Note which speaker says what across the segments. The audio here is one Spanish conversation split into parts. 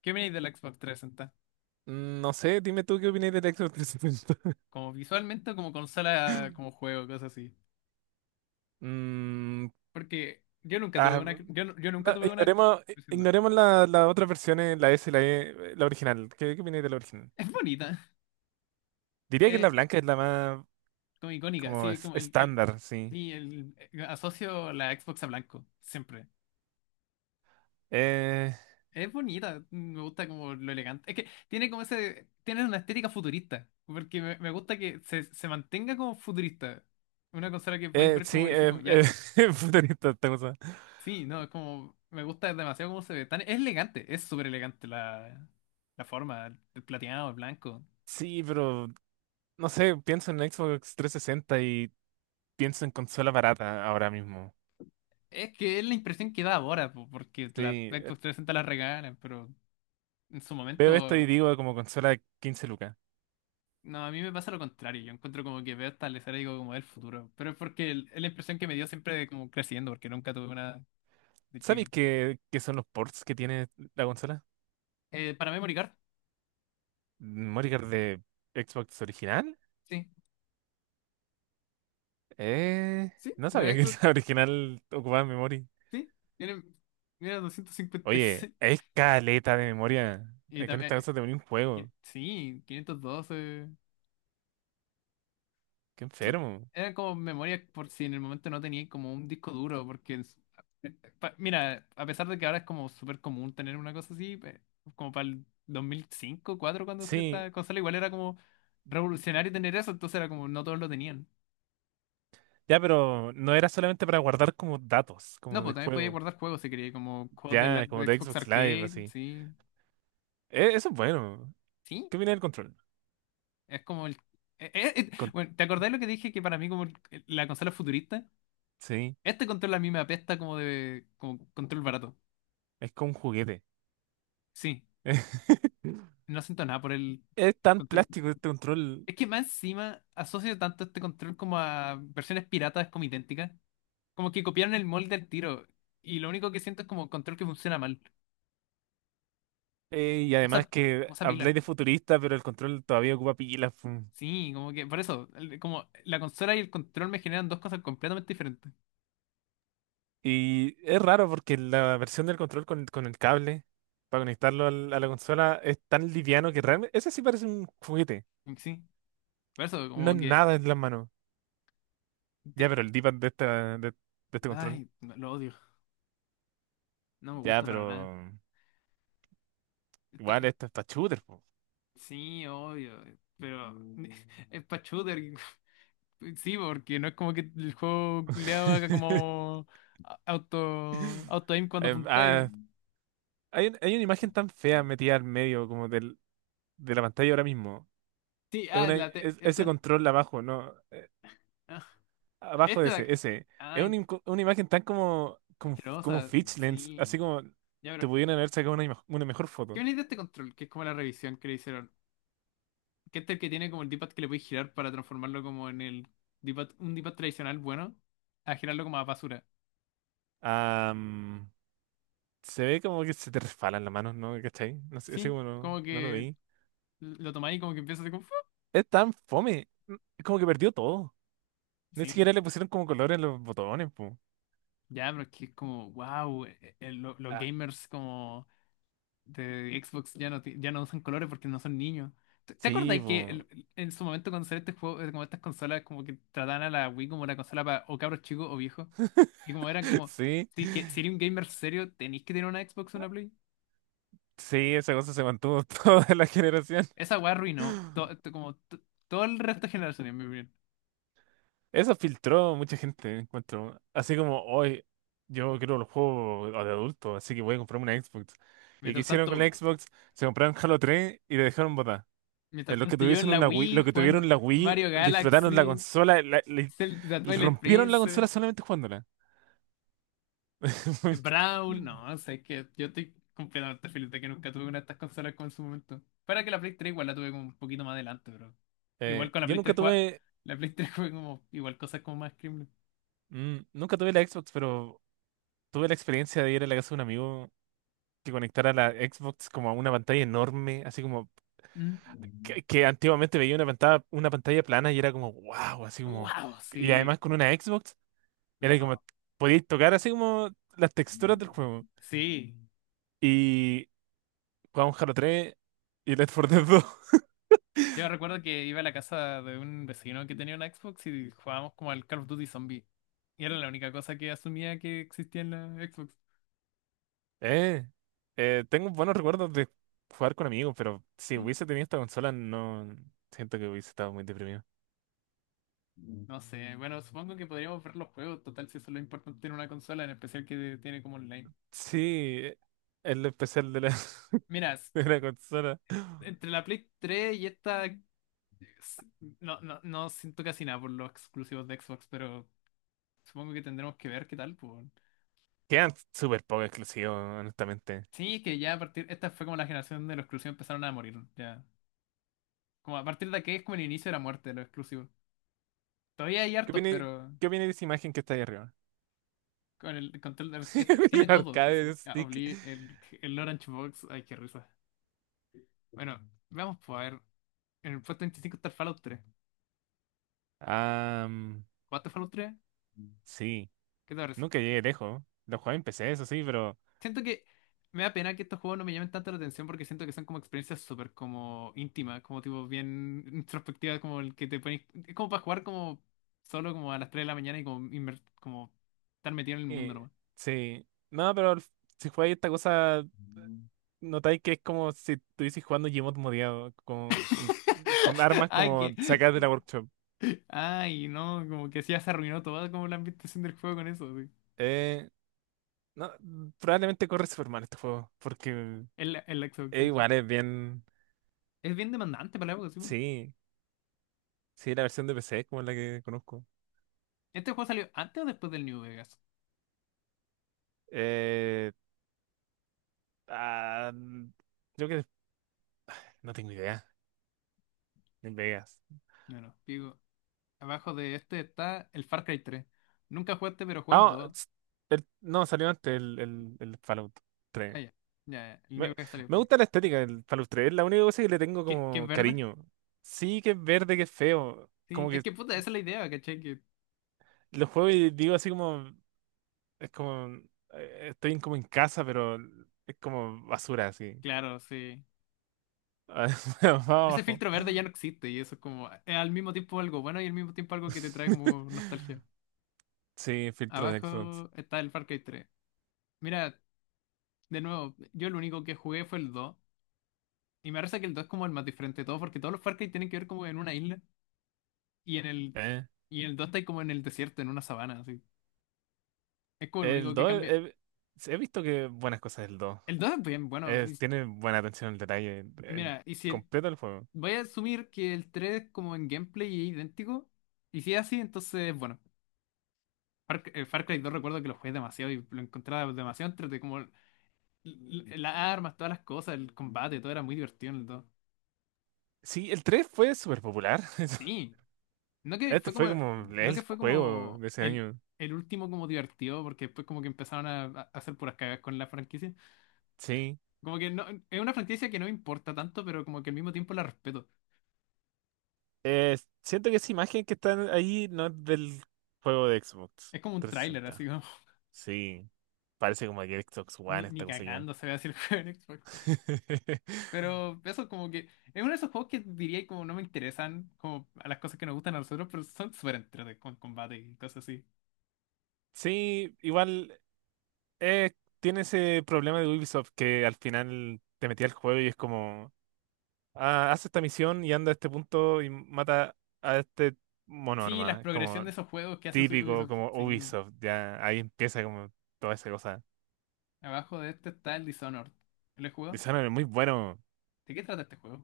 Speaker 1: ¿Qué opináis de la Xbox 360?
Speaker 2: No sé, dime tú qué opinas de The Exorcist.
Speaker 1: Como visualmente, o como consola, como juego, cosas así.
Speaker 2: Mm,
Speaker 1: Porque yo nunca tuve
Speaker 2: ah,
Speaker 1: una. Yo nunca
Speaker 2: no,
Speaker 1: tuve una.
Speaker 2: ignoremos,
Speaker 1: Diciendo,
Speaker 2: ignoremos las otras versiones, la S y la E, la original. ¿Qué opinas de la original?
Speaker 1: es bonita.
Speaker 2: Diría que la
Speaker 1: Es
Speaker 2: blanca es la más
Speaker 1: como icónica.
Speaker 2: como
Speaker 1: Sí, como
Speaker 2: estándar, sí.
Speaker 1: sí, asocio la Xbox a blanco. Siempre.
Speaker 2: Eh,
Speaker 1: Es bonita. Me gusta como lo elegante. Es que tiene como ese. Tiene una estética futurista. Porque me gusta que se mantenga como futurista. Una consola que podéis ver como
Speaker 2: sí,
Speaker 1: dice, como ya.
Speaker 2: puta, ni cosa.
Speaker 1: Sí, no, es como. Me gusta demasiado cómo se ve. Tan, es elegante, es súper elegante la, la forma, el plateado, el blanco.
Speaker 2: Sí, pero no sé, pienso en Xbox 360 y pienso en consola barata ahora mismo.
Speaker 1: Es que es la impresión que da ahora, po, porque la Xbox
Speaker 2: Sí,
Speaker 1: 360 la regalan, pero en su
Speaker 2: veo esto y
Speaker 1: momento.
Speaker 2: digo como consola 15 lucas.
Speaker 1: No, a mí me pasa lo contrario. Yo encuentro como que veo esta lesera y digo como el futuro. Pero es porque el- es la impresión que me dio siempre de como creciendo, porque nunca tuve una de
Speaker 2: ¿Sabéis
Speaker 1: chica.
Speaker 2: qué son los ports que tiene la consola?
Speaker 1: Para Memory Card,
Speaker 2: ¿Memory card de Xbox original?
Speaker 1: sí. Sí,
Speaker 2: No
Speaker 1: la
Speaker 2: sabía que
Speaker 1: Xbox,
Speaker 2: la original ocupaba memoria.
Speaker 1: sí. Tiene, mira, doscientos cincuenta Y
Speaker 2: Oye,
Speaker 1: seis.
Speaker 2: es caleta de memoria.
Speaker 1: Y
Speaker 2: Con
Speaker 1: también.
Speaker 2: esta cosa te venía un juego.
Speaker 1: Sí, 512.
Speaker 2: Qué enfermo.
Speaker 1: Era como memoria por si en el momento no tenía como un disco duro, porque eh, mira, a pesar de que ahora es como súper común tener una cosa así, pe- como para el 2005, 2004 cuando salió
Speaker 2: Sí,
Speaker 1: esta consola, igual era como revolucionario tener eso, entonces era como no todos lo tenían.
Speaker 2: ya, pero no era solamente para guardar como datos,
Speaker 1: No,
Speaker 2: como de
Speaker 1: pues también podía
Speaker 2: juego.
Speaker 1: guardar juegos si quería, como juegos de, la,
Speaker 2: Ya, como
Speaker 1: de
Speaker 2: de
Speaker 1: Xbox
Speaker 2: Xbox Live,
Speaker 1: Arcade,
Speaker 2: así.
Speaker 1: sí.
Speaker 2: Eso es bueno.
Speaker 1: Sí,
Speaker 2: ¿Qué viene del control?
Speaker 1: es como el...
Speaker 2: Con-
Speaker 1: bueno, ¿te acordás lo que dije que para mí como el- la consola futurista?
Speaker 2: sí,
Speaker 1: Este control a mí me apesta como de... como control barato.
Speaker 2: es como un juguete.
Speaker 1: Sí, no siento nada por el,
Speaker 2: Es
Speaker 1: el
Speaker 2: tan
Speaker 1: control.
Speaker 2: plástico este control.
Speaker 1: Es que más encima asocio tanto este control como a versiones piratas como idénticas. Como que copiaron el molde del tiro. Y lo único que siento es como control que funciona mal.
Speaker 2: Y
Speaker 1: Usa,
Speaker 2: además que
Speaker 1: usa pila.
Speaker 2: habláis de futurista, pero el control todavía ocupa pilas. Pu.
Speaker 1: Sí, como que por eso, el- como la consola y el control me generan dos cosas completamente diferentes.
Speaker 2: Y es raro porque la versión del control con el cable para conectarlo a la consola es tan liviano que realmente ese sí parece un juguete.
Speaker 1: Sí, por eso,
Speaker 2: No es
Speaker 1: como que.
Speaker 2: nada en las manos. Ya, pero
Speaker 1: Te-
Speaker 2: el D-pad de, esta, de, este control.
Speaker 1: ay, no- lo odio. No me
Speaker 2: Ya,
Speaker 1: gusta para nada.
Speaker 2: pero
Speaker 1: Está-
Speaker 2: igual esto está shooter. Po.
Speaker 1: sí, obvio. Pero es para shooter. Sí, porque no es como que el juego le haga como a- auto aim cuando
Speaker 2: Eh,
Speaker 1: apuntáis.
Speaker 2: ah, hay una imagen tan fea metida al medio como de la pantalla ahora mismo.
Speaker 1: Sí,
Speaker 2: Es
Speaker 1: ah, la te-
Speaker 2: ese
Speaker 1: esta.
Speaker 2: control abajo, ¿no?
Speaker 1: Ah,
Speaker 2: Abajo de
Speaker 1: este de
Speaker 2: ese,
Speaker 1: acá.
Speaker 2: ese. Es una,
Speaker 1: Ay,
Speaker 2: una imagen tan como
Speaker 1: asquerosa.
Speaker 2: Fitch Lens,
Speaker 1: Sí.
Speaker 2: así como
Speaker 1: Ya,
Speaker 2: te
Speaker 1: pero.
Speaker 2: pudieran haber sacado una, una mejor
Speaker 1: ¿Qué
Speaker 2: foto.
Speaker 1: venís de este control? Que es como la revisión que le hicieron. Que este es el que tiene como el D-pad que le podéis girar para transformarlo como en el D-pad, un D-pad tradicional bueno, a girarlo como a basura.
Speaker 2: Am, Se ve como que se te resbalan las manos, ¿no? ¿Cachai? No sé, así
Speaker 1: Sí,
Speaker 2: como no,
Speaker 1: como
Speaker 2: no lo
Speaker 1: que
Speaker 2: vi.
Speaker 1: lo tomáis y como que empieza a hacer como. ¡Fu!
Speaker 2: Es tan fome, como que perdió todo. Ni
Speaker 1: Sí.
Speaker 2: siquiera le pusieron como colores en los botones, po.
Speaker 1: Ya, pero es que es como, wow, los
Speaker 2: Ah,
Speaker 1: gamers como de Xbox ya no, ti- ya no usan colores porque no son niños. ¿Te acordás
Speaker 2: sí,
Speaker 1: que
Speaker 2: po.
Speaker 1: el- en su momento cuando salió este juego, como estas consolas, como que trataban a la Wii como una consola para o cabros chicos o viejos? Y como eran como,
Speaker 2: Sí,
Speaker 1: sí, que si eres un gamer serio, tenéis que tener una Xbox o una Play.
Speaker 2: sí, esa cosa se mantuvo toda la generación.
Speaker 1: Esa weá arruinó to- to- como to- todo el resto de generaciones, en mi opinión.
Speaker 2: Eso filtró mucha gente, encuentro. Así como hoy, yo quiero los juegos de adulto, así que voy a comprarme una Xbox. ¿Y qué
Speaker 1: Mientras
Speaker 2: hicieron con la
Speaker 1: tanto,
Speaker 2: Xbox? Se compraron Halo 3 y le dejaron botar.
Speaker 1: mientras
Speaker 2: Los que
Speaker 1: tanto yo
Speaker 2: tuviesen
Speaker 1: en la
Speaker 2: una Wii,
Speaker 1: Wii
Speaker 2: los que
Speaker 1: jugando
Speaker 2: tuvieron la Wii,
Speaker 1: Mario
Speaker 2: disfrutaron la
Speaker 1: Galaxy,
Speaker 2: consola,
Speaker 1: Zelda Twilight
Speaker 2: rompieron la
Speaker 1: Princess.
Speaker 2: consola solamente jugándola.
Speaker 1: Brawl, no, sé que yo estoy completamente feliz de que nunca tuve una de estas consolas como en su momento. Para que la Play 3 igual la tuve como un poquito más adelante, pero igual con la
Speaker 2: Yo
Speaker 1: Play
Speaker 2: nunca
Speaker 1: 3 jugaba,
Speaker 2: tuve,
Speaker 1: la Play 3 fue como igual cosas como más criminal.
Speaker 2: mm, nunca tuve la Xbox, pero tuve la experiencia de ir a la casa de un amigo que conectara la Xbox como a una pantalla enorme, así como que antiguamente veía una pantalla plana y era como, wow, así como.
Speaker 1: Wow,
Speaker 2: Y además
Speaker 1: sí.
Speaker 2: con una Xbox, era como,
Speaker 1: No,
Speaker 2: podíais tocar así como las texturas del juego.
Speaker 1: sí.
Speaker 2: Y jugamos Halo 3 y Left 4 Dead 2
Speaker 1: Yo recuerdo que iba a la casa de un vecino que tenía una Xbox y jugábamos como al Call of Duty Zombie. Y era la única cosa que asumía que existía en la Xbox.
Speaker 2: Eh, Tengo buenos recuerdos de jugar con amigos, pero si
Speaker 1: Sí.
Speaker 2: hubiese tenido esta consola, no siento que hubiese estado muy deprimido.
Speaker 1: No sé, bueno, supongo que podríamos ver los juegos, total, si eso es lo importante en una consola, en especial que tiene como online.
Speaker 2: Sí, el especial de la,
Speaker 1: Mira, s-
Speaker 2: de la consola.
Speaker 1: entre la Play 3 y esta, s- no, no, no siento casi nada por los exclusivos de Xbox, pero supongo que tendremos que ver qué tal, pues.
Speaker 2: Quedan súper poco exclusivos, honestamente.
Speaker 1: Sí, que ya a partir, esta fue como la generación de los exclusivos empezaron a morir, ya. Como a partir de aquí es como el inicio de la muerte de los exclusivos. Todavía hay
Speaker 2: ¿Qué
Speaker 1: hartos,
Speaker 2: opinas,
Speaker 1: pero
Speaker 2: qué opinas de esa imagen que está ahí arriba?
Speaker 1: con el control del- este-
Speaker 2: El
Speaker 1: tiene todo,
Speaker 2: arcade
Speaker 1: sí.
Speaker 2: de
Speaker 1: Ah,
Speaker 2: stick.
Speaker 1: Obli- el Orange Box, ay, qué risa. Bueno, vamos pues a ver. En el puesto 25 está el Fallout 3.
Speaker 2: Ah,
Speaker 1: ¿Jugaste Fallout 3?
Speaker 2: sí,
Speaker 1: ¿Qué te parece?
Speaker 2: nunca llegué lejos. Lo jugué en PC, eso sí, pero...
Speaker 1: Siento que me da pena que estos juegos no me llamen tanto la atención porque siento que son como experiencias súper como íntimas, como tipo bien introspectivas, como el que te pones... Es como para jugar como solo como a las 3 de la mañana y como, inver- como estar metido en el mundo
Speaker 2: eh,
Speaker 1: nomás.
Speaker 2: sí, no, pero si jugáis esta cosa,
Speaker 1: Mm.
Speaker 2: notáis que es como si estuvieses jugando Gmod modiado, con armas
Speaker 1: Ay,
Speaker 2: como
Speaker 1: que...
Speaker 2: sacadas de la workshop.
Speaker 1: Ay, no, como que sí ya se arruinó toda como la ambientación del juego con eso, sí.
Speaker 2: Eh, no, probablemente corre super mal este juego, porque
Speaker 1: El Xbox,
Speaker 2: es
Speaker 1: sí. Sí.
Speaker 2: igual, es bien...
Speaker 1: Es bien demandante para la época, sí. Po.
Speaker 2: Sí, sí, la versión de PC es como la que conozco.
Speaker 1: ¿Este juego salió antes o después del New Vegas?
Speaker 2: Eh, ah, Creo que... No tengo idea. En Vegas.
Speaker 1: No, no, digo. Abajo de este está el Far Cry 3. Nunca jugaste, pero jugué el
Speaker 2: Ah,
Speaker 1: 2.
Speaker 2: no, salió antes el Fallout 3.
Speaker 1: Ah, ya. Ya, ya, el
Speaker 2: Me,
Speaker 1: único que salió
Speaker 2: me
Speaker 1: fue.
Speaker 2: gusta la estética del Fallout 3. Es la única cosa que le tengo
Speaker 1: ¿Qué, qué es
Speaker 2: como
Speaker 1: verde?
Speaker 2: cariño. Sí que es verde, que es feo.
Speaker 1: Sí,
Speaker 2: Como que
Speaker 1: es que puta, esa es la idea, ¿cachai? Que,
Speaker 2: lo juego y digo así como, es como, estoy como en casa, pero es como basura así.
Speaker 1: claro, sí.
Speaker 2: Va
Speaker 1: Ese
Speaker 2: abajo.
Speaker 1: filtro verde ya no existe y eso es como. Es al mismo tiempo algo bueno y al mismo tiempo algo que te trae como nostalgia.
Speaker 2: Sí, filtro de Xbox.
Speaker 1: Abajo está el Far Cry 3. Mira, de nuevo, yo lo único que jugué fue el 2. Y me parece que el 2 es como el más diferente de todo, porque todos los Far Cry tienen que ver como en una isla. Y en el,
Speaker 2: Eh,
Speaker 1: y en el 2 está ahí como en el desierto, en una sabana, así. Es como el
Speaker 2: El
Speaker 1: único que
Speaker 2: 2
Speaker 1: cambia.
Speaker 2: he visto que buenas cosas del 2.
Speaker 1: El 2 es bien bueno. Y
Speaker 2: Tiene buena atención al detalle
Speaker 1: y
Speaker 2: en
Speaker 1: mira, y si el-
Speaker 2: completo el juego.
Speaker 1: voy a asumir que el 3 como en gameplay es idéntico, y si es así, entonces, bueno, Far Cry 2 recuerdo que lo jugué demasiado y lo encontraba demasiado entre como las armas, todas las cosas, el combate, todo era muy divertido en el 2.
Speaker 2: Sí, el 3 fue súper popular.
Speaker 1: Sí, no que
Speaker 2: Este
Speaker 1: fue
Speaker 2: fue
Speaker 1: como,
Speaker 2: como
Speaker 1: no que
Speaker 2: el
Speaker 1: fue
Speaker 2: juego
Speaker 1: como
Speaker 2: de ese año.
Speaker 1: el último como divertido, porque después como que empezaron a hacer puras cagas con la franquicia.
Speaker 2: Sí.
Speaker 1: Como que no, es una franquicia que no me importa tanto, pero como que al mismo tiempo la respeto.
Speaker 2: Eh, Siento que esa imagen que está ahí no es del juego de Xbox
Speaker 1: Es como un tráiler, así
Speaker 2: 360.
Speaker 1: como,
Speaker 2: Sí. Parece como que Xbox
Speaker 1: ni,
Speaker 2: One
Speaker 1: ni
Speaker 2: esta cosa ya.
Speaker 1: cagando se ve así el juego en Xbox. Pero eso como que es uno de esos juegos que diría como no me interesan como a las cosas que nos gustan a nosotros, pero son súper entretenidos con combate y cosas así.
Speaker 2: Sí, igual eh, tiene ese problema de Ubisoft que al final te metía al juego y es como, haz esta misión y anda a este punto y mata a este mono
Speaker 1: Sí, la
Speaker 2: nomás. Es como,
Speaker 1: progresión de esos juegos que hace
Speaker 2: típico
Speaker 1: Ubisoft.
Speaker 2: como
Speaker 1: Sí,
Speaker 2: Ubisoft, ya ahí empieza como toda esa cosa.
Speaker 1: abajo de este está el Dishonored. ¿Lo he jugado?
Speaker 2: Dishonored es muy bueno.
Speaker 1: ¿De qué trata este juego?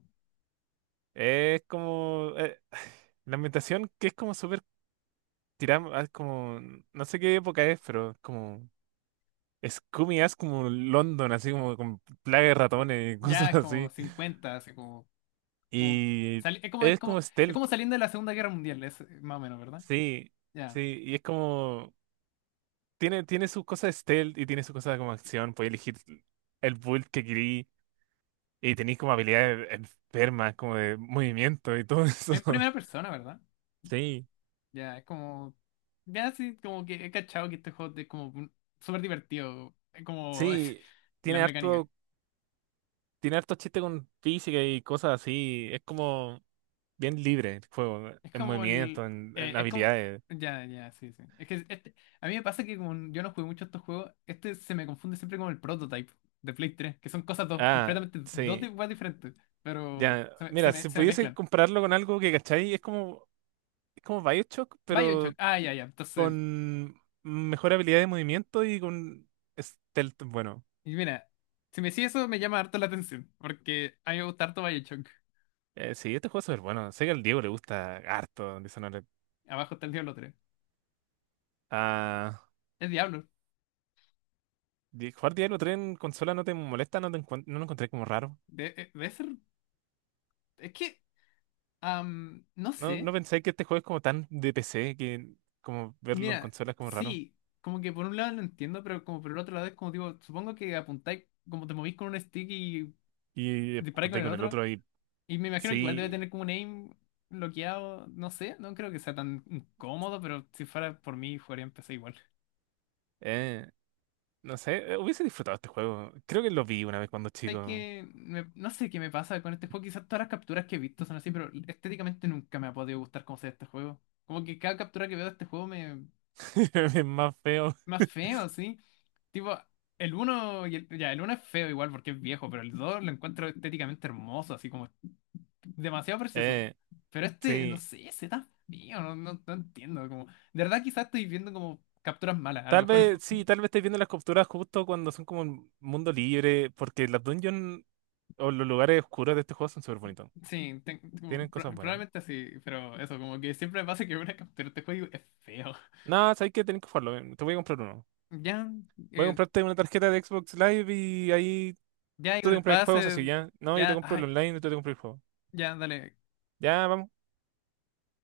Speaker 2: Es como la ambientación que es como súper tirada, como no sé qué época es, pero es como Scooby es como London, así como con plaga de
Speaker 1: Oh,
Speaker 2: ratones y
Speaker 1: ya
Speaker 2: cosas
Speaker 1: es como
Speaker 2: así.
Speaker 1: 50 así como, como,
Speaker 2: Y
Speaker 1: sali-
Speaker 2: es como
Speaker 1: es
Speaker 2: stealth,
Speaker 1: como saliendo de la Segunda Guerra Mundial, es más o menos, ¿verdad?
Speaker 2: sí,
Speaker 1: Ya.
Speaker 2: sí, y es como tiene sus cosas stealth y tiene sus cosas como acción, puedes elegir el build que querís. Y tenéis como habilidades enfermas, como de movimiento y todo eso.
Speaker 1: En primera persona, ¿verdad?
Speaker 2: Sí,
Speaker 1: Ya, es como. Ya, sí, como que he cachado que este juego es como un- súper divertido. Es como. Es,
Speaker 2: sí,
Speaker 1: la
Speaker 2: tiene
Speaker 1: mecánica.
Speaker 2: harto, tiene harto chiste con física y cosas así. Es como bien libre el juego,
Speaker 1: Es
Speaker 2: en
Speaker 1: como el.
Speaker 2: movimiento, en, en
Speaker 1: Es como.
Speaker 2: habilidades.
Speaker 1: Ya, sí, Es que este, a mí me pasa que como yo no jugué mucho estos juegos, este se me confunde siempre con el Prototype de Play 3 que son cosas dos,
Speaker 2: Ah,
Speaker 1: completamente dos
Speaker 2: sí.
Speaker 1: di- weas diferentes, pero
Speaker 2: Ya,
Speaker 1: se me, se
Speaker 2: mira, si
Speaker 1: me, se me
Speaker 2: pudiese
Speaker 1: mezclan.
Speaker 2: compararlo con algo que, ¿cachai? es como, BioShock,
Speaker 1: BioShock,
Speaker 2: pero
Speaker 1: ah, ya. Entonces,
Speaker 2: con mejor habilidad de movimiento y con stealth. Bueno,
Speaker 1: y mira, si me decís eso me llama harto la atención, porque a mí me gusta harto BioShock.
Speaker 2: sí, este juego es súper bueno. Sé que al Diego le gusta harto Dishonored.
Speaker 1: Abajo está el Diablo 3.
Speaker 2: Ah.
Speaker 1: Es Diablo.
Speaker 2: Jugar Diablo 3 en consola no te molesta, no te no lo encontré como raro.
Speaker 1: Debe ser. Es que, no
Speaker 2: No, no
Speaker 1: sé.
Speaker 2: pensé que este juego es como tan de PC que como verlo en
Speaker 1: Mira,
Speaker 2: consola es como raro.
Speaker 1: sí, como que por un lado lo entiendo, pero como por el otro lado es como digo, supongo que apuntáis, como te movís con un stick y
Speaker 2: Y
Speaker 1: disparáis con
Speaker 2: ponte
Speaker 1: el
Speaker 2: con el
Speaker 1: otro.
Speaker 2: otro y
Speaker 1: Y me imagino que igual debe
Speaker 2: sí,
Speaker 1: tener como un aim bloqueado, no sé, no creo que sea tan incómodo, pero si fuera por mí, jugaría en PC igual.
Speaker 2: eh, no sé, hubiese disfrutado este juego. Creo que lo vi una vez cuando
Speaker 1: Hay
Speaker 2: chico.
Speaker 1: que, me- no sé qué me pasa con este juego, quizás todas las capturas que he visto son así, pero estéticamente nunca me ha podido gustar cómo se ve este juego. Como que cada captura que veo de este juego me,
Speaker 2: Es más feo.
Speaker 1: más feo, así. Tipo, el uno y el, ya, el uno es feo igual porque es viejo, pero el 2 lo encuentro estéticamente hermoso, así como demasiado precioso.
Speaker 2: Eh,
Speaker 1: Pero este, no
Speaker 2: sí.
Speaker 1: sé, ese tan feo, no, no, no entiendo. Como, de verdad quizás estoy viendo como capturas malas, a lo
Speaker 2: Tal
Speaker 1: mejor el-
Speaker 2: vez, sí, tal vez estés viendo las capturas justo cuando son como un mundo libre, porque las dungeons o los lugares oscuros de este juego son súper bonitos.
Speaker 1: sí, ten- como
Speaker 2: Tienen
Speaker 1: pro-
Speaker 2: cosas buenas.
Speaker 1: probablemente sí, pero eso, como que siempre me pasa que una captura de este juego es feo.
Speaker 2: No, sabes que tenés que jugarlo. Te voy a comprar uno.
Speaker 1: Ya,
Speaker 2: Voy a
Speaker 1: eh,
Speaker 2: comprarte una tarjeta de Xbox Live y ahí
Speaker 1: ya y
Speaker 2: tú
Speaker 1: con
Speaker 2: te
Speaker 1: el
Speaker 2: compras el juego,
Speaker 1: pase,
Speaker 2: así ya. No, yo te
Speaker 1: ya,
Speaker 2: compro el
Speaker 1: ay,
Speaker 2: online y tú te compras el juego.
Speaker 1: ya, dale.
Speaker 2: Ya, vamos.